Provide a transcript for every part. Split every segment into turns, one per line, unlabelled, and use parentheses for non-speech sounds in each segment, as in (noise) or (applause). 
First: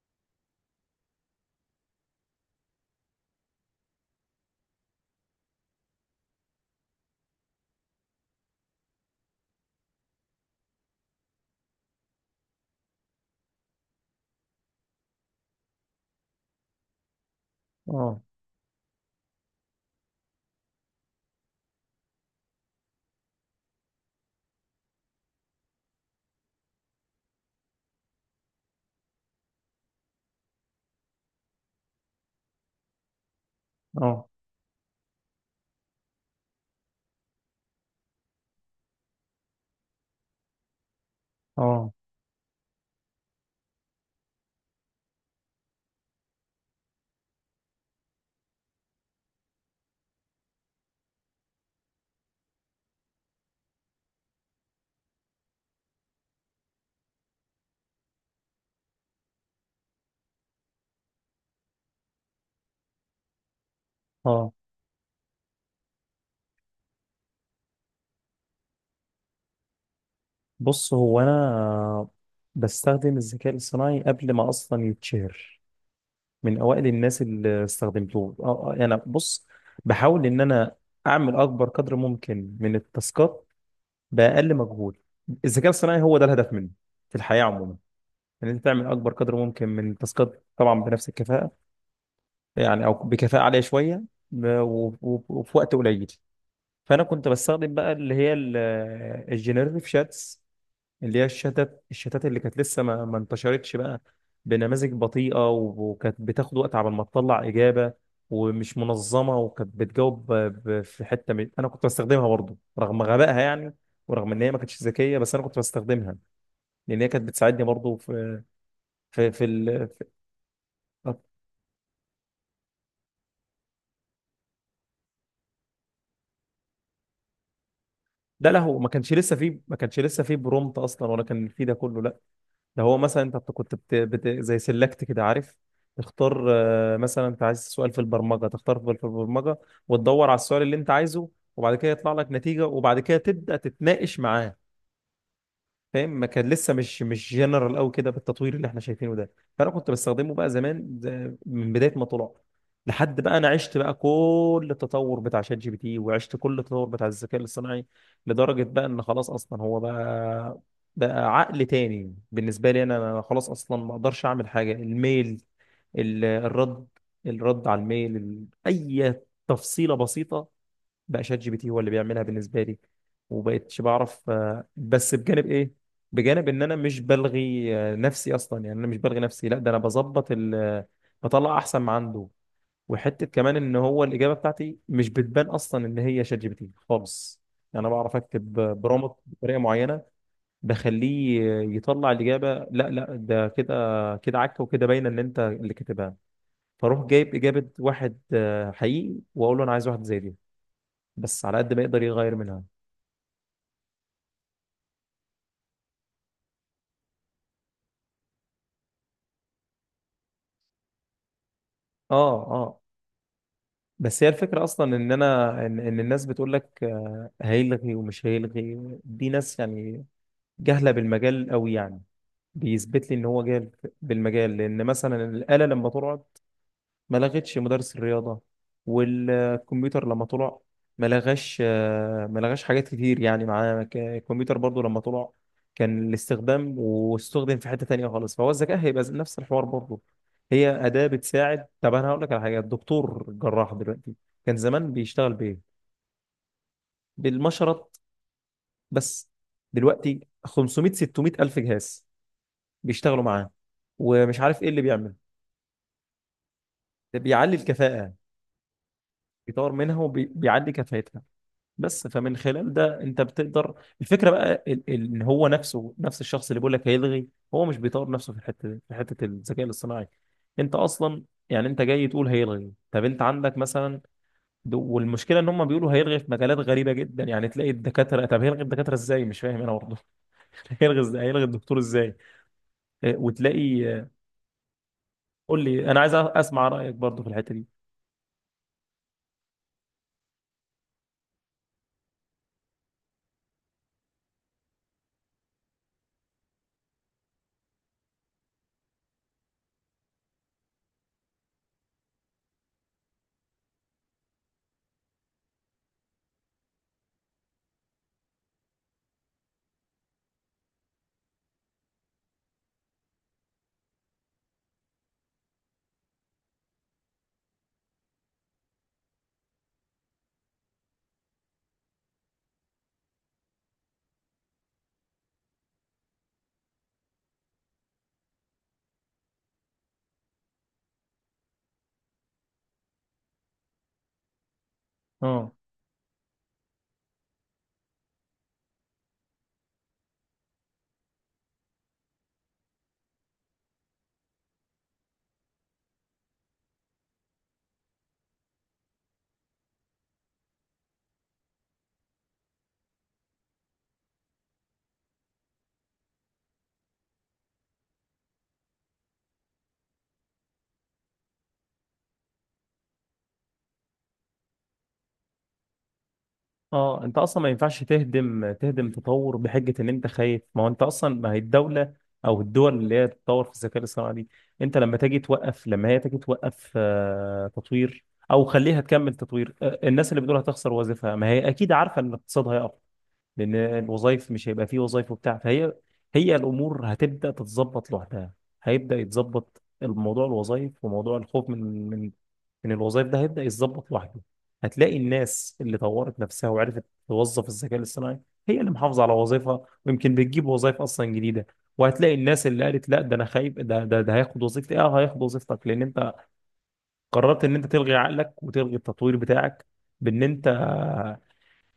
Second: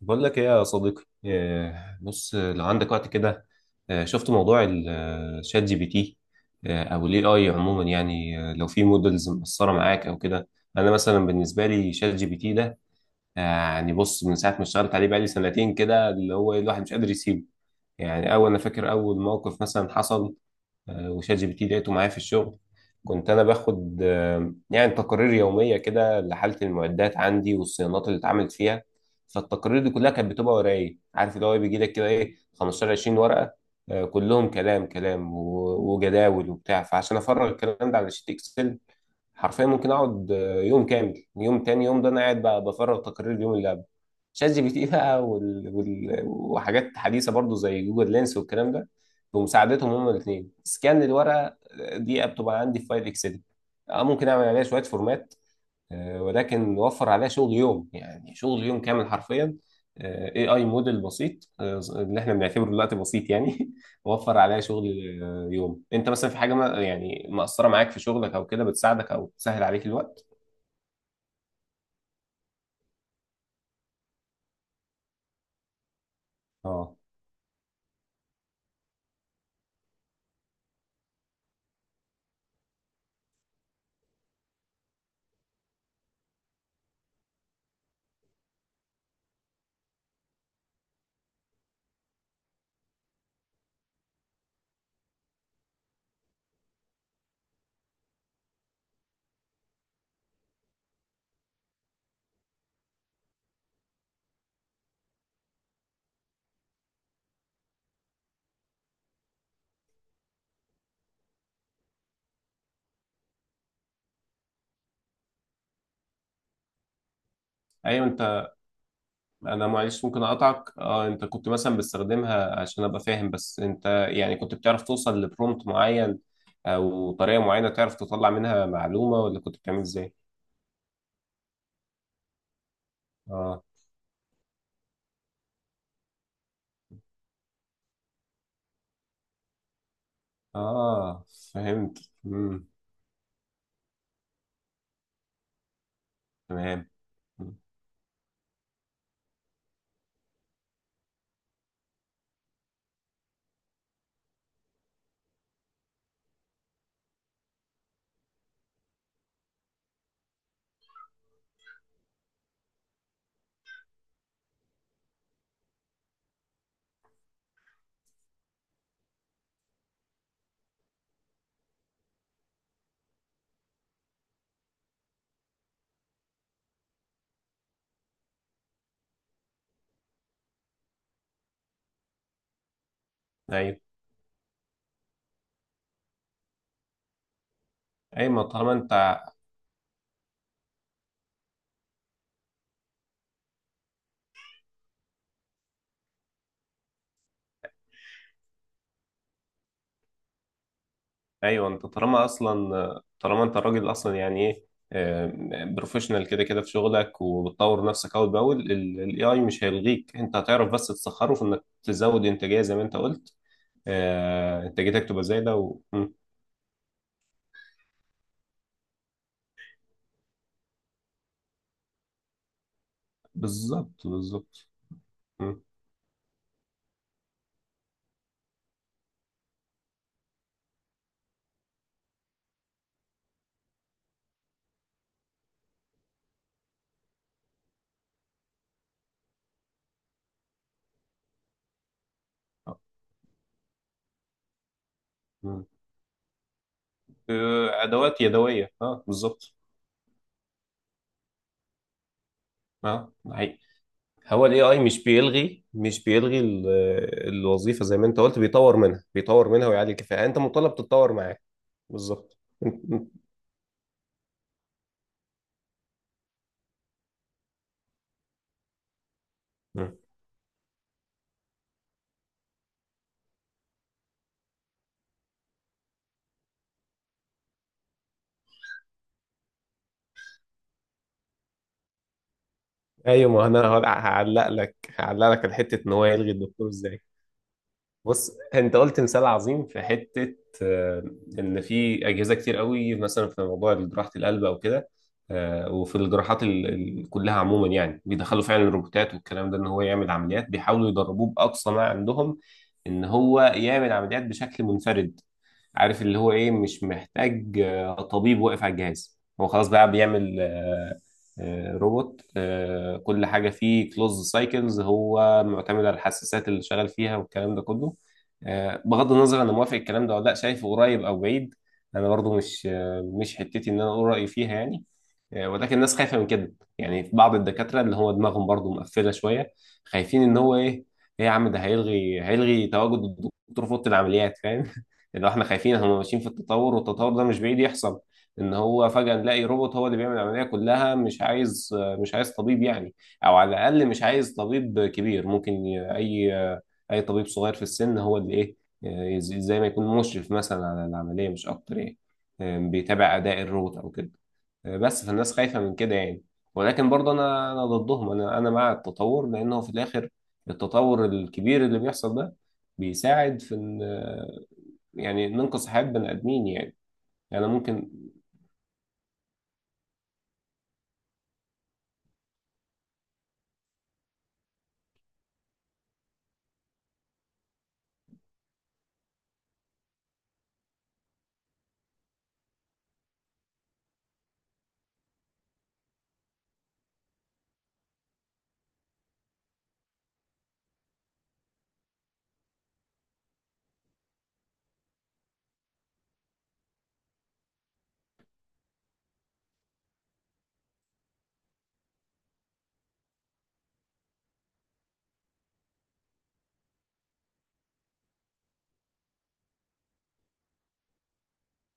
بقول لك ايه يا صديقي إيه، بص لو عندك وقت كده. شفت موضوع الشات جي بي تي؟ او الاي اي عموما يعني، لو في مودلز مقصره معاك او كده. انا مثلا بالنسبه لي شات جي بي تي ده، يعني بص، من ساعه ما اشتغلت عليه بقالي سنتين كده، اللي هو الواحد مش قادر يسيبه.
اه،
يعني اول، انا فاكر اول موقف مثلا حصل، وشات جي بي تي لقيته معايا في الشغل. كنت انا باخد يعني تقارير يوميه كده لحاله المعدات عندي والصيانات اللي اتعملت فيها. فالتقارير دي كلها كانت بتبقى ورايا إيه؟ عارف اللي هو إيه؟ بيجي لك كده ايه 15 20 ورقه،
اه،
كلهم كلام كلام وجداول وبتاع، فعشان افرغ الكلام ده على شيت اكسل حرفيا ممكن اقعد يوم كامل، يوم تاني،
اه،
يوم، ده انا قاعد بقى بفرغ تقارير اليوم اللي قبل. شات جي بي تي (laughs) بقى وحاجات حديثه برضو زي جوجل لينس والكلام ده، بمساعدتهم هما الاثنين سكان الورقه دي بتبقى عندي في فايل اكسل. اه، ممكن اعمل عليها شويه فورمات، ولكن وفر عليها شغل يوم، يعني شغل يوم كامل حرفيا. اي اي موديل بسيط اللي احنا بنعتبره دلوقتي بسيط يعني (laughs) وفر
اه.
عليها شغل يوم. انت مثلا في حاجه ما، يعني مأثره معاك في شغلك او كده، بتساعدك او بتسهل عليك الوقت.
بص هو انا بستخدم الذكاء الاصطناعي قبل ما اصلا يتشهر. من اوائل
اه،
الناس اللي استخدمته. اه انا بص بحاول ان انا اعمل اكبر قدر ممكن من التاسكات باقل مجهود. الذكاء الاصطناعي هو ده الهدف منه في الحياه عموما، ان انت تعمل اكبر قدر ممكن من التاسكات، طبعا بنفس الكفاءه، يعني او بكفاءه عاليه شويه وفي وقت قليل. فانا كنت بستخدم بقى اللي هي الجنريتيف شاتس، اللي هي الشتات اللي كانت لسه ما انتشرتش بقى، بنماذج بطيئة و وكانت بتاخد وقت على ما تطلع إجابة، ومش منظمة، وكانت بتجاوب أنا كنت بستخدمها برضه رغم غبائها يعني، ورغم إن هي ما كانتش ذكية، بس أنا كنت بستخدمها لأن هي كانت بتساعدني برضه
ايوه.
في في,
انا
ال... في...
معلش ممكن اقطعك، اه، انت كنت مثلا بتستخدمها، عشان ابقى فاهم بس، انت يعني كنت بتعرف توصل لبرومت معين او طريقة معينة تعرف تطلع
ده
منها
له
معلومة، ولا كنت
ما
بتعمل
كانش
ازاي؟
لسه فيه برومت أصلا، ولا كان فيه ده كله، لا. ده هو مثلا انت
اه،
كنت زي سيلكت كده، عارف، تختار مثلا انت عايز سؤال في البرمجه، تختار في البرمجه وتدور على السؤال اللي انت
اه،
عايزه، وبعد كده
فهمت.
يطلع لك نتيجه،
امم،
وبعد كده تبدا تتناقش معاه. فاهم؟ ما كان لسه
تمام.
مش
مم.
جنرال قوي كده بالتطوير اللي احنا شايفينه ده. فانا كنت بستخدمه بقى زمان، ده من بدايه ما طلع، لحد بقى انا عشت بقى كل التطور بتاع شات جي بي تي، وعشت كل التطور بتاع الذكاء الاصطناعي، لدرجه بقى ان خلاص اصلا هو بقى عقل تاني بالنسبه لي. انا خلاص اصلا ما اقدرش اعمل حاجه. الميل، الرد، الرد على الميل، ال- اي تفصيله بسيطه بقى شات جي بي تي هو اللي بيعملها بالنسبه لي. وبقيتش بعرف بس بجانب ايه؟ بجانب ان انا مش بلغي نفسي اصلا، يعني انا مش بلغي نفسي، لا، ده انا بظبط ال آه، بطلع احسن ما عنده. وحته كمان ان
ايوه،
هو الاجابه بتاعتي مش بتبان اصلا ان هي شات جي بي تي خالص. يعني انا بعرف
ايوه، ما
اكتب
طالما انت.
برومت بطريقه معينه، بخليه يطلع الاجابه، لا ده كده كده عك، وكده باينه ان انت اللي كاتبها. فاروح جايب اجابه واحد حقيقي، واقول له انا عايز واحد زي دي، بس على
ايوه.
قد ما
انت
يقدر
طالما
يغير منها.
اصلا، طالما انت راجل اصلا يعني ايه، بروفيشنال كده كده في شغلك وبتطور نفسك اول باول، الاي اي مش هيلغيك، انت هتعرف بس تسخره في انك
اه،
تزود انتاجيه زي
اه.
ما انت قلت.
بس هي الفكرة أصلا
انتاجيتك
إن
تبقى
أنا
زايده و...
إن
مم.
الناس بتقول لك هيلغي ومش هيلغي، دي ناس يعني جهلة بالمجال أوي يعني. بيثبت لي إن هو جاهل
بالظبط
بالمجال.
بالظبط.
لأن مثلا
مم.
الآلة لما تقعد، ما لغتش مدرس الرياضة. والكمبيوتر لما طلع، ما لغاش ما لغاش حاجات كتير يعني معاه. الكمبيوتر برضو لما طلع، كان الاستخدام واستخدم في حتة تانية خالص. فهو الذكاء هيبقى نفس الحوار برضو. هي أداة بتساعد. طب أنا هقول لك على حاجة: الدكتور جراح دلوقتي كان زمان بيشتغل بإيه؟
مم.
بالمشرط
ادوات يدويه، اه
بس.
بالظبط.
دلوقتي 500 600 ألف جهاز
اه،
بيشتغلوا
ده
معاه،
حقيقي.
ومش
هو الاي
عارف إيه
اي
اللي
مش
بيعمل.
بيلغي، مش بيلغي ال-
ده بيعلي
الوظيفه، زي ما
الكفاءة،
انت قلت، بيطور منها، بيطور منها
بيطور
ويعلي
منها
الكفاءه، انت
وبيعلي
مطالب تتطور
كفاءتها.
معاه.
بس فمن
بالظبط
خلال ده
(laughs)
انت بتقدر. الفكره بقى ان هو نفسه، نفس الشخص اللي بيقول لك هيلغي، هو مش بيطور نفسه في الحته دي، في حته الذكاء
مم.
الاصطناعي. انت اصلا يعني انت جاي تقول هيلغي؟ طب انت عندك مثلا والمشكله ان هم بيقولوا هيلغي في مجالات غريبه جدا، يعني تلاقي الدكاتره، طب هيلغي الدكاتره ازاي؟ مش فاهم انا برضه. (laughs) هيلغي ازاي؟ هيلغي الدكتور ازاي؟ اه،
ايوه، ما انا هقول-
وتلاقي اه،
هعلق لك، هعلق لك على
قول
حته
لي،
ان
انا
هو
عايز
يلغي
اسمع
الدكتور
رايك
ازاي.
برضه في الحته دي.
بص، انت قلت مثال عظيم في حته، آه، ان في اجهزه كتير قوي مثلا في موضوع جراحه القلب او كده، وفي الجراحات كلها عموما، يعني بيدخلوا فعلا الروبوتات والكلام ده، ان هو يعمل عمليات، بيحاولوا يدربوه باقصى ما عندهم ان هو يعمل عمليات بشكل منفرد، عارف اللي هو ايه، مش محتاج طبيب واقف على الجهاز، هو خلاص بقى بيعمل روبوت، كل حاجة فيه كلوز سايكلز، هو معتمد على الحساسات اللي شغال فيها والكلام ده كله. بغض النظر انا موافق الكلام ده ولا لا، شايفه قريب او بعيد، انا برضو مش مش حتتي ان انا اقول رأيي فيها يعني. ولكن الناس خايفه من كده، يعني في بعض الدكاتره اللي هو دماغهم برضو مقفله شويه، خايفين ان هو ايه، ايه يا عم، ده هيلغي، هيلغي تواجد الدكتور في اوضه العمليات، فاهم (laughs) اللي هو احنا
اه،
خايفين هم ماشيين في التطور، والتطور ده مش بعيد يحصل ان هو فجاه نلاقي روبوت هو اللي بيعمل العمليه كلها، مش عايز، مش عايز طبيب يعني، او على الاقل مش عايز طبيب كبير، ممكن اي طبيب صغير في السن هو اللي ايه، زي ما يكون مشرف مثلا على العمليه مش اكتر يعني، بيتابع اداء الروبوت او كده. بس فالناس خايفة من كده يعني. ولكن برضه أنا ضدهم، أنا مع التطور، لأنه في الآخر التطور الكبير اللي بيحصل ده بيساعد في إن، يعني ننقذ حياة بني آدمين يعني.
اه. انت اصلا
يعني
ما
أنا
ينفعش
ممكن.
تهدم تطور بحجه ان انت خايف. ما هو انت اصلا، ما هي الدوله او الدول اللي هي تتطور في الذكاء الاصطناعي دي، انت لما تجي توقف، لما هي تجي توقف تطوير، او خليها تكمل تطوير. الناس اللي بتقول هتخسر وظيفها، ما هي اكيد عارفه ان الاقتصاد هيقع، لان الوظائف مش هيبقى فيه وظائف وبتاع. فهي، هي الامور هتبدا تتظبط لوحدها. هيبدا يتظبط الموضوع، الوظائف، وموضوع الخوف من من الوظائف، ده هيبدا يتظبط لوحده. هتلاقي الناس اللي طورت نفسها وعرفت توظف الذكاء الاصطناعي، هي اللي محافظه على وظيفها، ويمكن بتجيب وظائف اصلا جديده. وهتلاقي الناس اللي قالت لا، ده انا خايف، ده ده هياخد وظيفتي. اه، هياخد وظيفتك لان انت قررت ان انت تلغي عقلك وتلغي التطوير بتاعك، بان انت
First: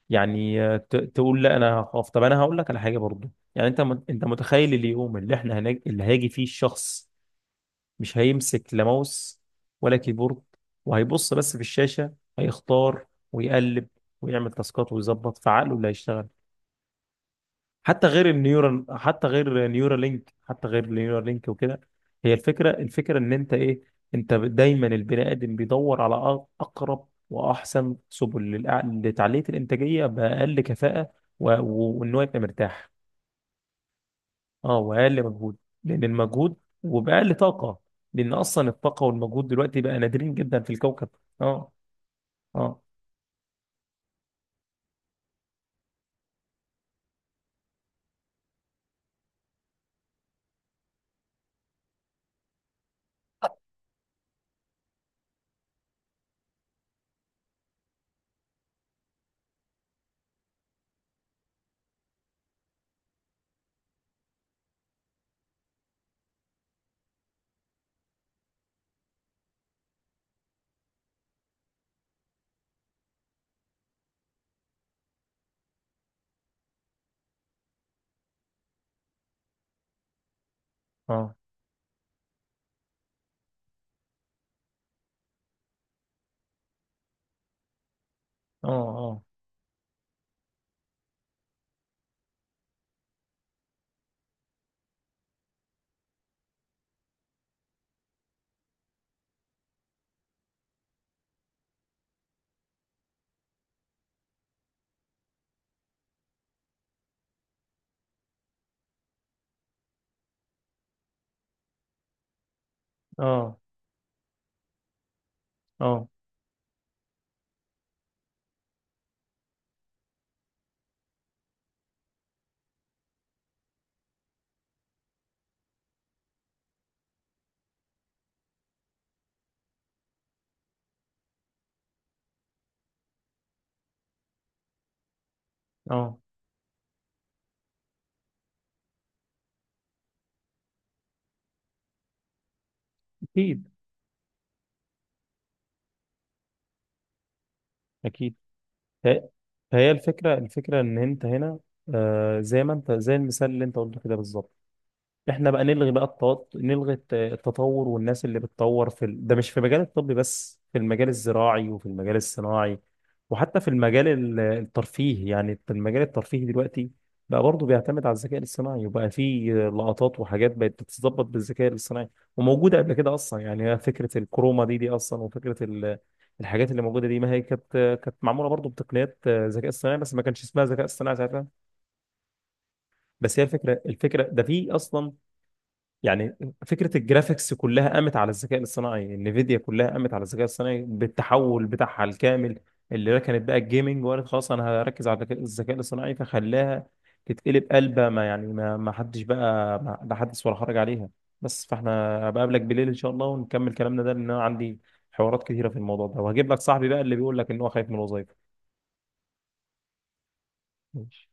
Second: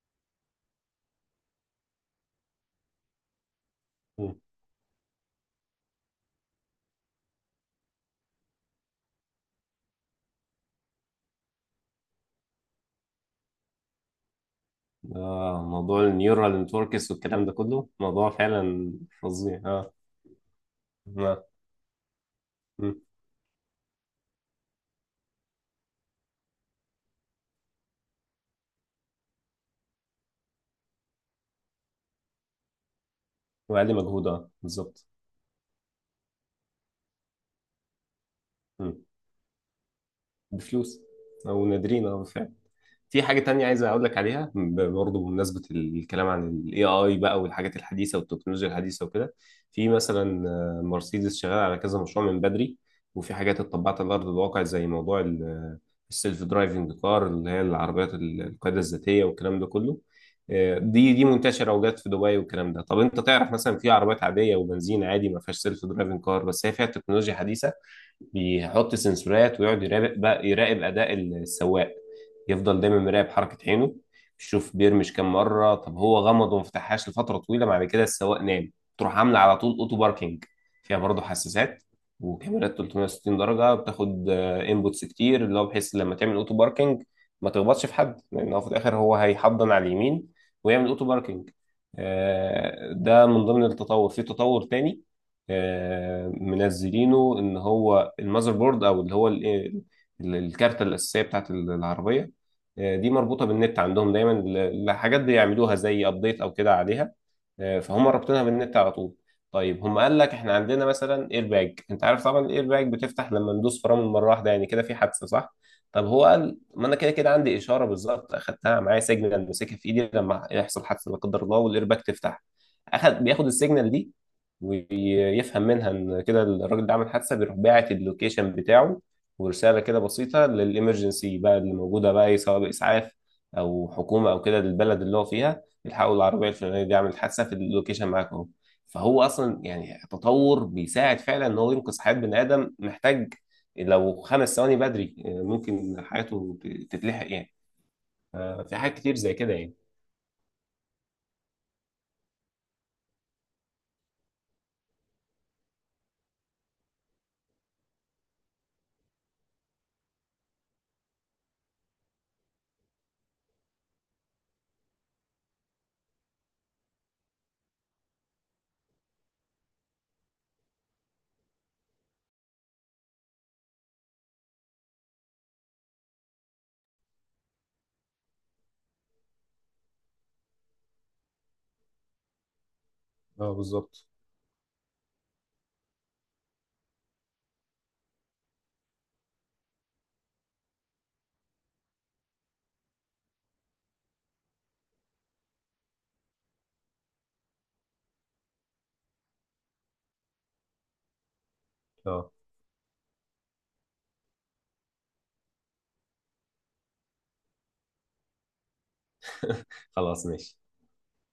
يعني تقول لا، انا هخاف. طب انا هقول لك على حاجه برضو. يعني انت انت متخيل اليوم اللي احنا اللي هيجي فيه الشخص مش هيمسك لا ماوس ولا كيبورد، وهيبص بس في الشاشه، هيختار ويقلب ويعمل تاسكات ويظبط،
آه،
فعقله اللي
موضوع
هيشتغل.
النيورال نتوركس والكلام ده كله
حتى غير
موضوع
النيورال،
فعلا
حتى
فظيع.
غير
آه.
نيورالينك،
آه.
وكده. هي الفكره،
مم.
الفكره ان انت ايه؟ انت دايما البني ادم بيدور على اقرب واحسن سبل لتعليه الانتاجيه باقل كفاءه وان هو يبقى مرتاح.
وأقل مجهود، آه
اه،
بالظبط.
واقل مجهود، لان المجهود، وباقل طاقه، لان اصلا الطاقه
مم.
والمجهود دلوقتي بقى نادرين جدا في
بفلوس.
الكوكب.
أو
اه،
نادرين، آه بالفعل.
اه،
في حاجة تانية عايز أقول لك عليها، برضه بمناسبة الكلام عن ال AI بقى، والحاجات الحديثة والتكنولوجيا الحديثة وكده. في مثلا مرسيدس شغال على كذا مشروع من بدري، وفي حاجات اتطبقت على أرض الواقع زي موضوع ال- السيلف درايفنج كار، اللي هي العربيات ال- القيادة الذاتية والكلام ده كله. دي منتشرة وجات في دبي والكلام ده. طب أنت تعرف، مثلا في عربيات عادية وبنزين عادي، ما فيهاش سيلف درايفنج كار، بس هي فيها تكنولوجيا حديثة. بيحط سنسورات ويقعد يراقب، بقى يراقب أداء السواق، يفضل دايما مراقب حركة عينه، يشوف بيرمش كام مرة. طب هو غمض وما فتحهاش لفترة طويلة، بعد كده السواق نام، تروح عاملة على طول اوتو باركينج. فيها برضه
اه،
حساسات وكاميرات 360 درجة، بتاخد انبوتس كتير، اللي هو بحيث لما تعمل اوتو باركينج ما تخبطش في حد، لأن هو
اه،
في الآخر هو
اه،
هيحضن على اليمين ويعمل اوتو باركينج. ده من ضمن التطور. في تطور تاني منزلينه ان هو المذر بورد، او اللي هو ال- ال- الكارتة الأساسية بتاعت العربية، دي مربوطه بالنت عندهم دايما، لحاجات بيعملوها زي ابديت او كده عليها. فهم رابطينها بالنت على طول. طيب هم قال لك احنا عندنا مثلا اير باج، انت عارف طبعا الاير باج بتفتح لما
اه،
ندوس فرامل مره واحده يعني كده في حادثه، صح؟ طب
اه،
هو قال ما انا كده كده عندي اشاره بالظبط اخدتها معايا، سيجنال ماسكها في ايدي، لما يحصل حادثه لا قدر الله والاير باج تفتح، اخد بياخد السيجنال دي ويفهم منها ان كده الراجل ده عمل حادثه، بيروح باعت اللوكيشن بتاعه ورساله كده بسيطه للامرجنسي بقى اللي موجوده بقى ايه، سواء باسعاف او حكومه او كده للبلد اللي هو فيها، الحقوا
اه.
العربيه الفلانيه دي عملت حادثه في اللوكيشن معاكم اهو. فهو اصلا يعني تطور بيساعد فعلا ان هو ينقذ حياه بني ادم، محتاج
اكيد.
لو خمس ثواني بدري ممكن حياته تتلحق يعني.
اكيد.
في حاجات كتير
هي
زي كده يعني.
هي الفكرة، الفكرة إن أنت هنا، آه، زي ما أنت، زي المثال اللي أنت قلته كده بالظبط. احنا بقى نلغي بقى التطور والناس اللي بتطور ده مش في مجال الطب بس، في المجال الزراعي وفي المجال الصناعي، وحتى في المجال الترفيه. يعني في المجال الترفيه دلوقتي بقى برضه بيعتمد على الذكاء الاصطناعي، وبقى في لقطات وحاجات بقت بتتظبط بالذكاء الاصطناعي، وموجودة قبل كده أصلا. يعني هي فكرة الكروما دي أصلا، وفكرة الحاجات اللي موجودة دي، ما هي كانت معمولة برضه بتقنيات ذكاء اصطناعي، بس ما كانش اسمها ذكاء اصطناعي ساعتها. بس هي
اه
الفكرة،
بالظبط.
الفكرة ده في أصلا، يعني فكرة الجرافيكس كلها قامت على الذكاء الاصطناعي. انفيديا كلها قامت على الذكاء الاصطناعي، بالتحول بتاعها الكامل، اللي ركنت بقى الجيمنج وقالت خلاص انا هركز على الذكاء الاصطناعي، فخلاها تتقلب قلبة، ما يعني ما حدش بقى، ما لا حدث ولا حرج عليها. بس فاحنا
اه
بقابلك بالليل ان شاء الله ونكمل كلامنا ده، لان انا عندي حوارات كتيرة في الموضوع ده، وهجيب لك صاحبي بقى اللي بيقول لك ان هو خايف من الوظائف.
(laughs) خلاص ماشي.
ماشي.